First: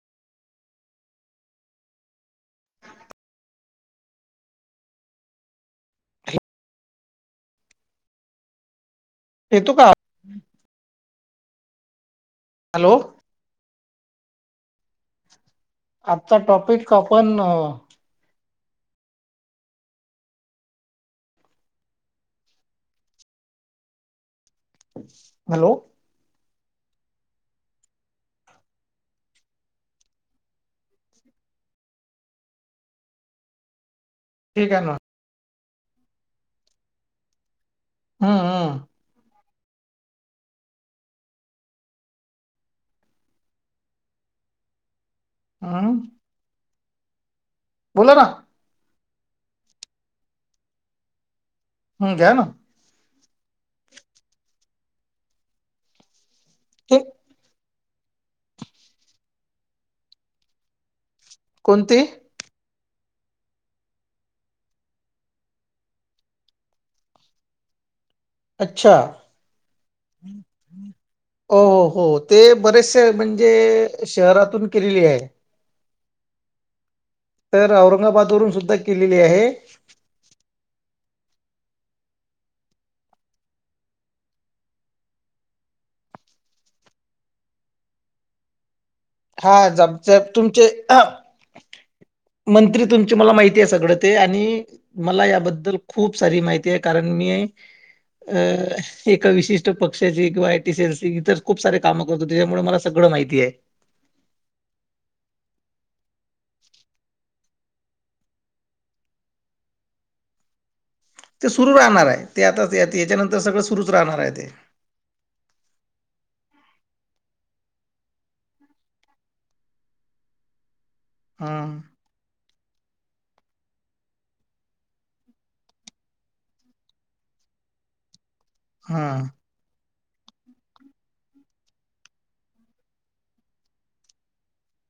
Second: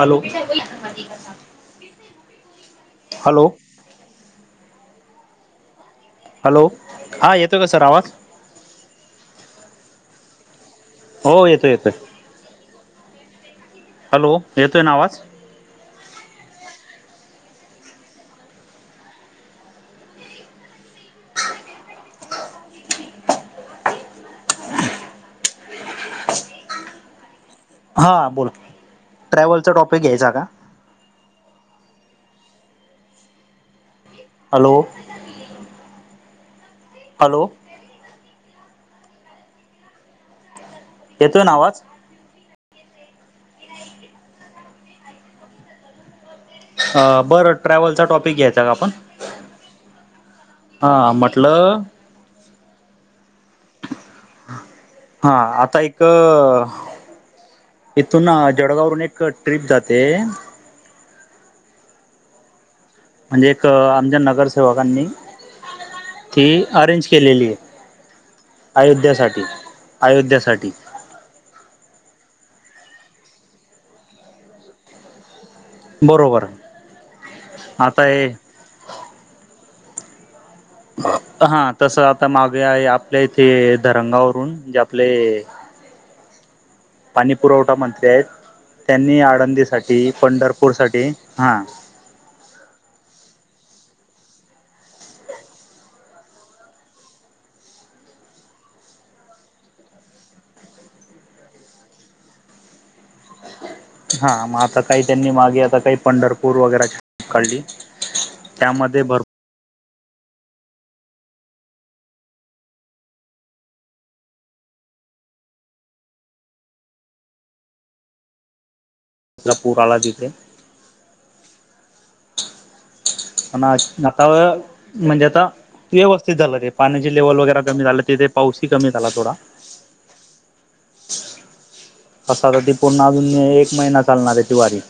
Hello, hello. Hello हा येतोय का सर आवाज. येतो का. हो येतो येतो. हॅलो. हॅलो येतोय ना आवाज. आजताचा टॉपिक का पणं हॅलो. हा बोला ट्रॅव्हलचा टॉपिक घ्यायचा का? ठीक हॅलो आहे ना. हॅलो. हां. येतोय ना अवाज. आं बरं ट्रॅव्हलचा ना टॉपिक या. हम्म [unintelligible] हा म्हटलं. हम् घ्या ना. हा आता एक. ते इथून जळगाववरून एक ट्रीप जाते कोणती. म्हणजे एक आमच्या नगरसेवकांनी. ती अरेंज केलेली. अच्छा अयोध्यासाठी अयोध्यासाठी हो हो हो ते बरेचसे म्हणजे शहरातून केलेली आहे. बरोबर तर आता हे औरंगाबाद वून सुद्धा केलेली आहे. हा तस आता मागे आहे आपल्या इथे धरंगावरून जे आपले पाणीपुरवठा मंत्री आहेत त्यांनी हा आळंदीसाठी, आमच्या तुमचे पंढरपूरसाठी हा. मंत्री तुमची मला माहिती आहे सगळं ते आणि मला याबद्दल खूप सारी माहिती आहे कारण मी अ एका विशिष्ट पक्ष्याची किंवा आय टी सी एल ची इतर खूप सारे कामं करतो त्याच्यामुळे मला सगळं माहितीय आहे. हा मग आता काही त्यांनी मागे आता काही पंढरपूर वगैरे चे काढली. त्यामध्ये भरपूर. ते सुरू राहणार आहे ते आताच याच्यानंतर सगळं सुरूच राहणार आहे ते. ला पूर आला तिथे. हा प आता म्हणजे आता व्यवस्थित झालं ते पाण्याची लेवल वगैरे कमी झालं तिथे. पाऊसही कमी झाला हं थोडा. आता तरी ती पूर्ण अजून एक महिना चालणार आहे ती वारी.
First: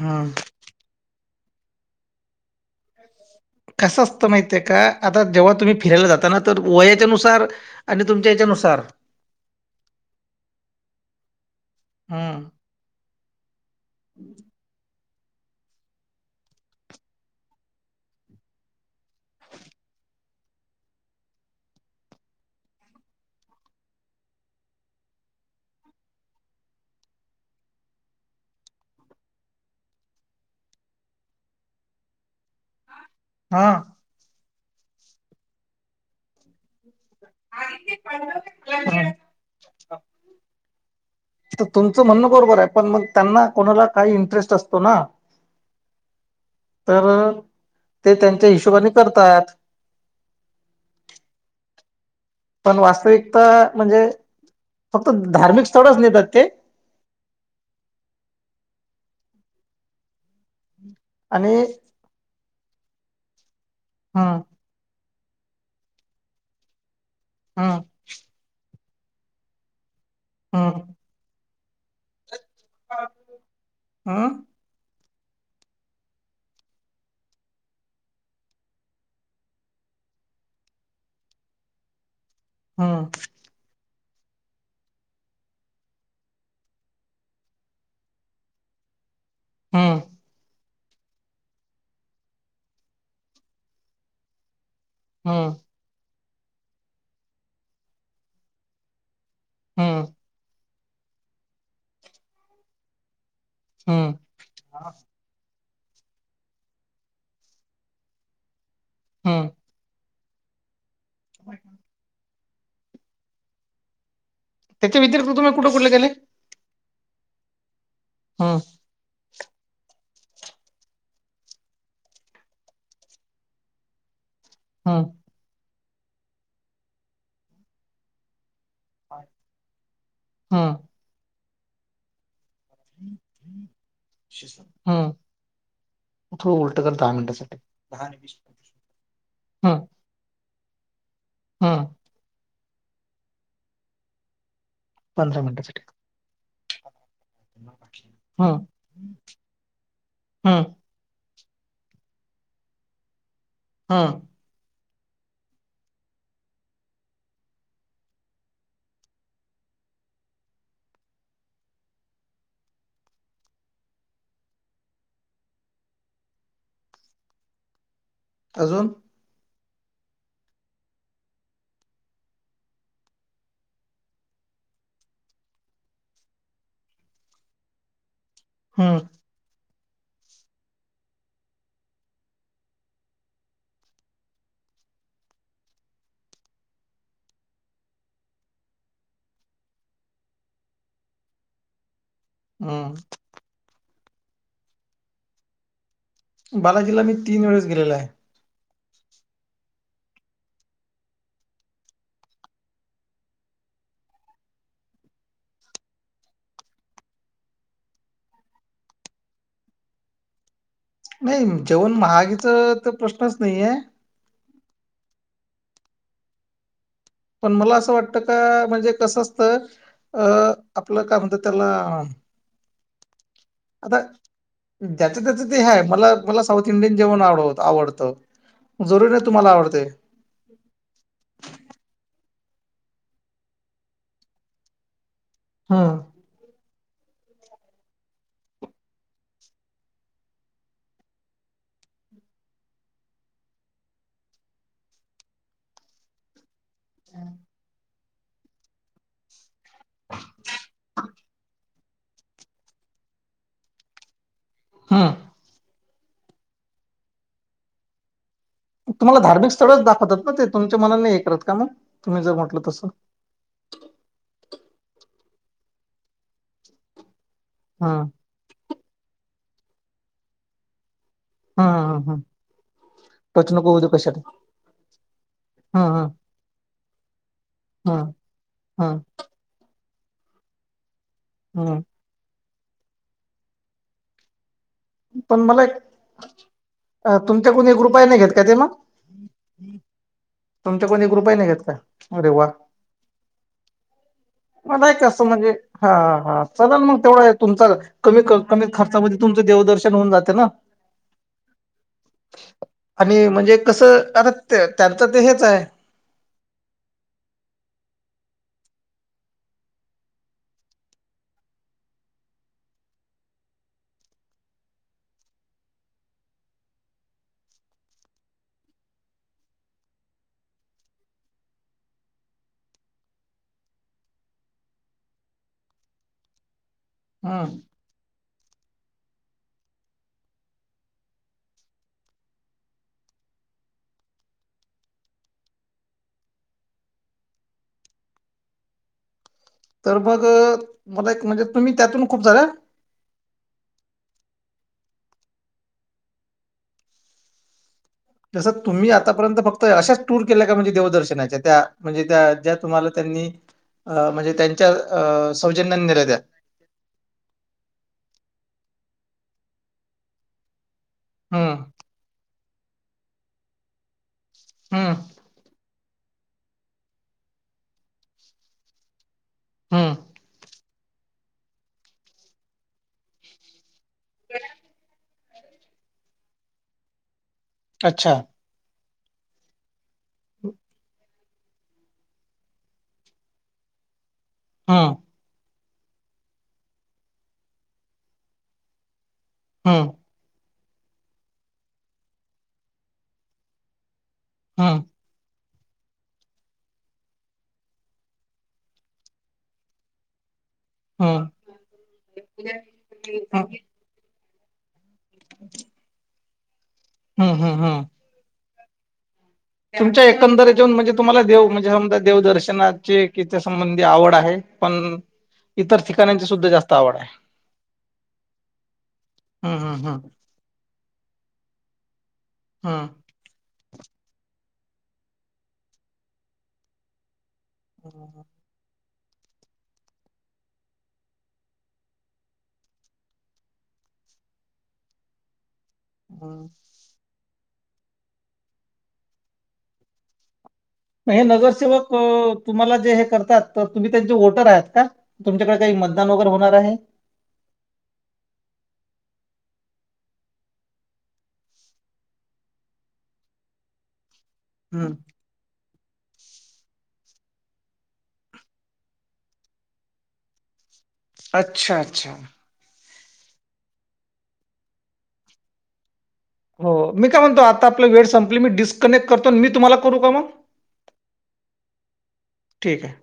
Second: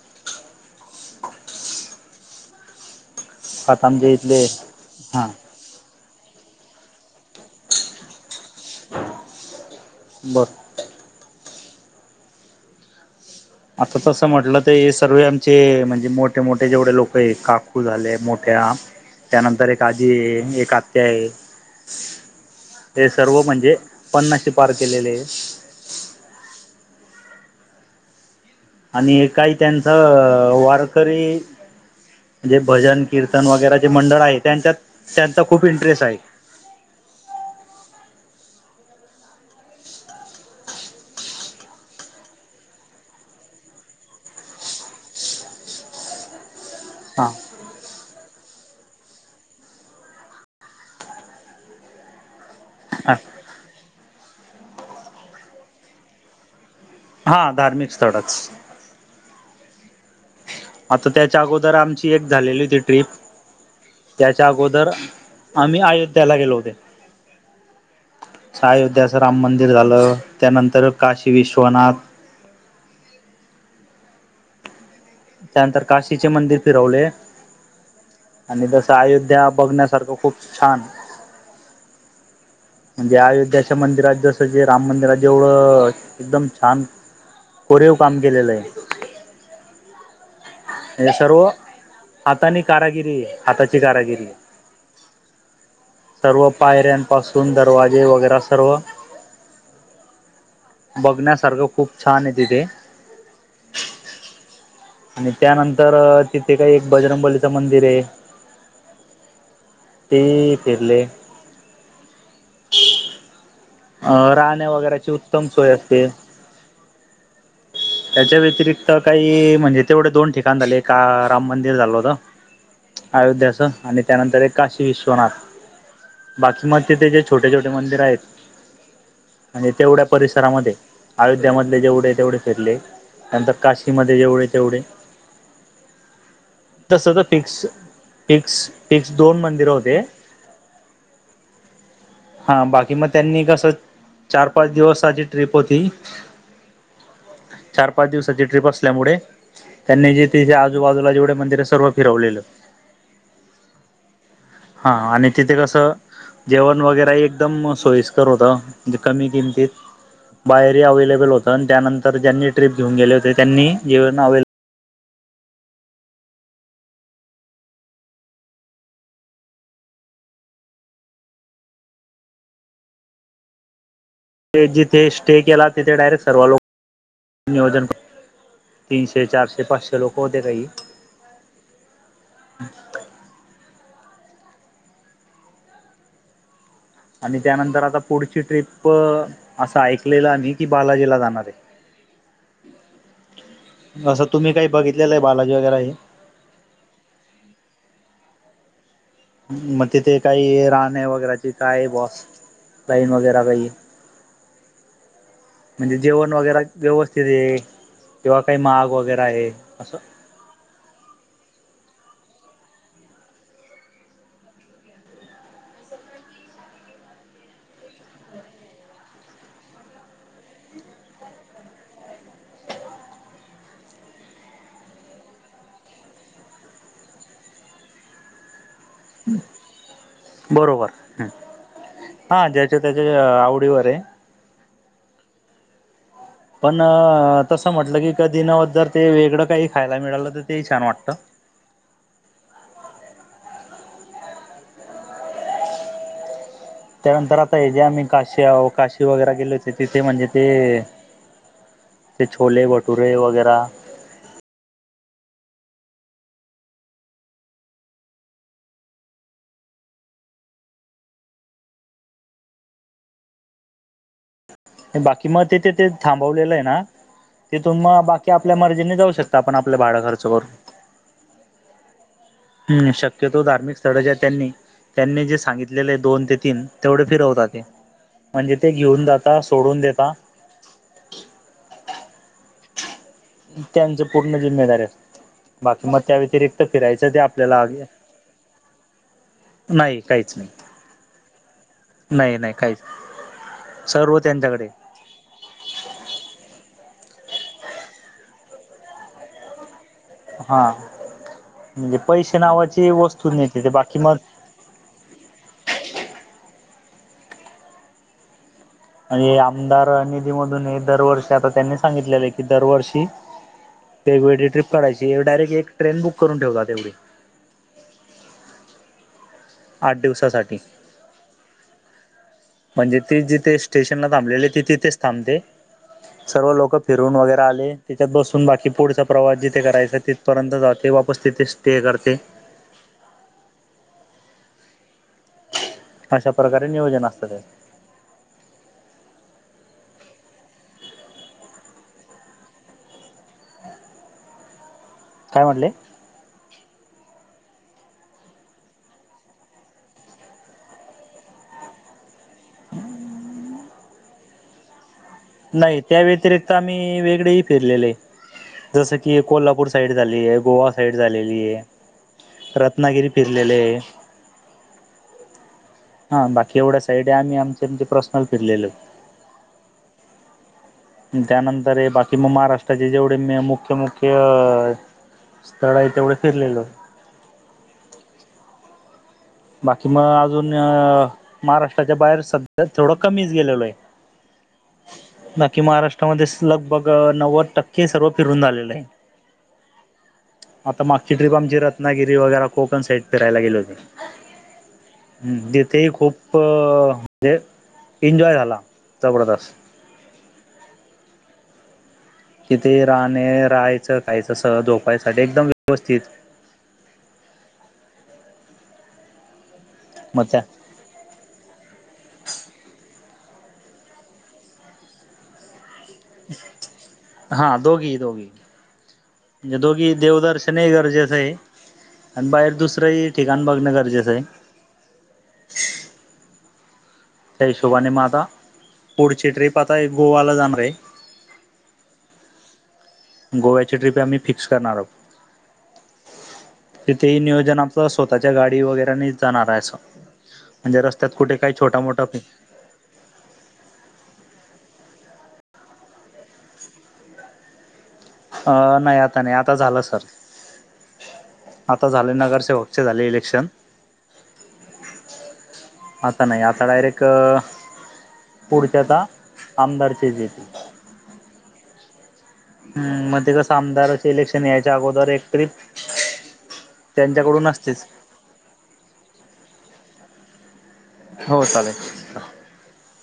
हम आता कसं आमच्या असतं इथले माहितीये का आता हा जेव्हा तुम्ही फिरायला जाताना तर वयाच्यानुसार आणि तुमच्या याच्यानुसार. बर हम्म. आता तसं म्हटलं तर एस. सर्व आमचे म्हणजे मोठे मोठे जेवढे लोक आहे काकू झाले मोठ्या त्यानंतर एक आजी आहे एक आत्या आहे. हे सर्व म्हणजे पन्नासे पार केलेले आहे. आणि काही त्यांचा वारकरी जे भजन कीर्तन हा वगैरे जे मंडळ आहे. त्यांच्यात त्यांचा खूप इंटरेस्ट आहे. [inaudible] तर तुमचं म्हणणं बरोबर आहे. पण मग त्यांना कोणाला काही इंटरेस्ट असतो ना! तर हा ते त्यांच्या हिशोबाने करतात. पण वास्तविकता म्हणजे फक्त धार्मिक स्थळच नेतात ते? हा धार्मिक स्थळच. आता त्याच्या आणि अगोदर आमची एक झालेली होती ट्रिप हं त्याच्या अगोदर आम्ही अयोध्येला गेलो होते. हा अयोध्याचं राम मंदिर झालं त्यानंतर हं काशी विश्वनाथ. ह! त्यानंतर काशीचे मंदिर फिरवले. आणि जसं अयोध्या बघण्यासारखं खूप छान. हं त्या अयोध्याच्या मंदिरात जसं जे राम मंदिरात जेवढं एकदम छान कोरीव काम केलेलं आहे. हम हे सर्व हातानी कारागिरी हाताची कारागिरी. हम. सर्व पायऱ्यांपासून दरवाजे वगैरे सर्व हम बघण्यासारखं खूप छान आहे तिथे. हम्म. आणि त्यानंतर तिथे काही एक बजरंगबलीच मंदिर आहे. हम्म. ते फिरले. [inaudible] अ राहणे त्याच्या वगैरेची व्यतिरिक्त उत्तम तुम्ही सोय कुठे कुठे असते. गेले त्याच्या हम्म व्यतिरिक्त काही म्हणजे तेवढे दोन ठिकाण झाले का राम मंदिर झालं होत? अयोध्याचं आणि त्यानंतर एक काशी हम्म विश्वनाथ बाकी मग, तिथे जे छोटे, छोटे मंदिर आहेत. आणि तेवढ्या परिसरामध्ये, हम्म अयोध्यामधले जेवढे आहे तेवढे फिरले नंतर काशीमध्ये जेवढे, तेवढे हम्म थोडं उलट कर तस दहा तर फिक्स मिनिटासाठी फिक्स फिक्स दोन मंदिर होते. हा. हा, बाकी मग त्यांनी कसं चार, पाच दिवस आधी पंधरा ट्रिप होती. मिनिटासाठी चार, पाच दिवसाची हम्म ट्रिप असल्यामुळे त्यांनी जे तिथे हम्म आजूबाजूला जेवढे मंदिर सर्व फिरवलेलं. हा. हा, आणि तिथे कसं, जेवण वगैरे ही एकदम सोयीस्कर होतं म्हणजे कमी किमतीत. बाहेरही अवलेबल होत आणि त्यानंतर ज्यांनी ट्रिप घेऊन गेले होते त्यांनी जेवण अवे अजून ते जिथे स्टे केला, तिथे डायरेक्ट सर्व लोक नियोजन हम्म तीनशे तेे चारशे पाच शे लोकं होते काही. आणि त्यानंतर आता पुढची ट्रिप असं ऐकलेलं मी की बालाजीला जाणार आहे. [inaudible] हम्म. असं तुम्ही काही बघितलेलं आहे बालाजी वगैरे हे बालाजीला मी तीन वेळेस गेलेलो आहे. मग तिथे काही राहणे वगैरे ची काय आहे बॉस. लाईन वगैरे काही, म्हणजे जेवण वगैरे व्यवस्थित आहे. किंवा काही माग वगैरे आहे असं. नाय जेवण महागय तर प्रश्नच नाहीये. पण, मला असं वाटतं का म्हणजे कसं असत अ आपलं काय म्हणत त्याला आता ज्याचं त्याच ते हे आहे मला, मला साऊथ इंडियन जेवण आवड आवडतं. जरूर या तुम्हाला आवडते. बरोबर हां, ज्याच्या, त्याच्या आवडीवर आहे. हं. पण, तसं म्हटलं की कधी नव्ह जर ते वेगळं काही खायला मिळालं तर तेही छान वाटत. त्यानंतर आता हे जे आम्ही काशी, काशी वगैरा केलेत. ते तिथे म्हणजे ते छोले भटुरे वगैरा. हां तुम्हाला धार्मिक स्थळच दाखवतात ना ते, तुमच्या मनाने नाही हे करत का? मग तुम्ही जर म्हटलं तसं. बाकी मग, ते तेथ ते थांबवलेलं आहे ना तिथून हम्म मग बा ते आपल्या मर्जीने जाऊ शकता, आपण आपलं भाडं खर्च करून. हा हा हा. हम् शक्यतो धार्मिक स्थळ जे त्यांनी त्यांनी जे हम्म सांगितलेले हम्म दोन ते तीन तेवढे फिरवतात. ते हम्म म्हणजे ते हम्म घेऊन जात आ सोडून देता हा. त्यांचं पूर्ण जिम्मेदार असतं. पण मला एक बाकी मग, त्या व्यतिरिक्त फिरायचं अ, ते तुमच्या आपल्याला कोणी ग्रुपही नाही घेत का ते मग नाही काहीच नाही तुमच्या कुण एक रुपया नाही घेत का अरे नाही वा! नाही काहीच सर्व त्यांच्याकड. मला आहे तसं म्हणजे. हा हा, चलाल मग, तेवढा तुमच कमी कमी खर्चामध्ये तुमचं देवदर्शन होऊन जात. हा, म्हणजे पैसे नावाची आणि वस्तू म्हणजे मिळते बाकी कसं मग, आता ते त्यांचं ते हेच आहे. म्हणजे आमदार निधीमधून हे दरवर्षी आता त्यांनी सांगितलेलं आहे की दरवर्षी वेग वेगळी ट्रिप काढायची डायरेक् एक ट्रेन बुक करून ठेवता तेवढी. आठ दिवसासाठी. म्हणजे ती जिथे स्टेशनला थांबलेली ती तिथेच थांबते. सर्व लोक फिरून वगैरे हम्म आले. तिच्यात बसून बाकी पुढचा प्रवास जिथे करायचा तिथपर्यंत जाते वापस तिथे स्टे करते. अशा प्रकारे नियोजन असत ते. तर मग मला एक म्हणजे तुम्ही त्यातून खूप झाला. काय म्हटले? जसं तुम्ही आतापर्यंत फक्त अशाच टूर केल्या का म्हणजे देवदर्शनाच्या त्या म्हणजे त्या ज्या तुम्हाला त्यांनी अ म्हणजे त्यांच्या अ नाही सौजन्याने त्या नेल्या व्यतिरिक्त आम्ही वेगळेही फिरलेले आहे जस की कोल्हापूर साईड झाली ये गोवा साईड झालेली हम्म आहे रत्नागिरी फिरलेले हे. हा हा बाकी एवढ्या साईड आहे आम्ही आमच्या म्हणजे प्रर्सनल फिरलेलो. हा त्यानंतर हे बाकी मग महाराष्ट्राचे जेवढे म मुख्य मुख्य स्थळ आहे तेवढे फिरलेलो. अच्छा बाकी मग अजून महाराष्ट्राच्या बाहेर सध्या थोडं कमीच गेलेलो आहे. [inaudible] हा बाकी महाराष्ट्रामध्ये लगभग नव्वद टक्के सर्व फिरून झालेलं आहे. हम आता मागची ट्रिप आमची रत्नागिरी वगैरे कोकण साईड फिरायला गेल होते. हा जेथेही खूप म्हणजे एन्जॉय झाला जबरदस्त. हम तिथे राहणे हम्म राहायचं खायचं सह झोपायसाठी एकदम व्यवस्थित. हम हम हा तुमच्या मग त्या एकंदरीत जेऊन म्हणजे तुम्हाला देव म्हणजे समजा देवदर्शनाचे कीच्या संबंधी आवड आहे पण इतर ठिकाणांची सुद्धा जास्त आवड आहे हा दोघी दोघी हम्म हम्म हम्. बघण हे गरजेचं आहे आणि बाहेर हम्म दुसरंही ठिकाण बघणं गरजेचं आहे. त्या हिशोबाने म हम्म आता पुढची ट्रीप आता एक गोवाला जाणार आहे. गोव्याची ट्रिप आम्ही फिक्स करनार आहोत. [inaudible] तिथेही नियोजन आमच स्वतःच्या गाडी वगैरेनी जाणार आहे अस. म्हणजे रस्त्यात मग हे कुठे काही छोटा नगरसेवक मोठा अ, तुम्हाला जे हे करतात तर तुम्ही त्यांचे वोटर आहेत का? तुमच्याकडे काही मतदान वगैरे होणार आहे. अ नाही आता नाही आता झालं सर. आता झाले नगरसेवकचे झाले इलेक्शन. हम्म आता नाही आता डायरेक्ट क. पुढच्या त्या आमदारचे येते. अच्छा अच्छा. हम्म मग ते कसं आमदाराचे इलेक्शन यायच्या अगोदर एक ट्रीप. हो मी काय म्हणतो आता आपला वेळ संपली, मी डिस्कनेक्ट करतो मी तुम्हाला करू का मगं. हो चालेल. ठीक आहे.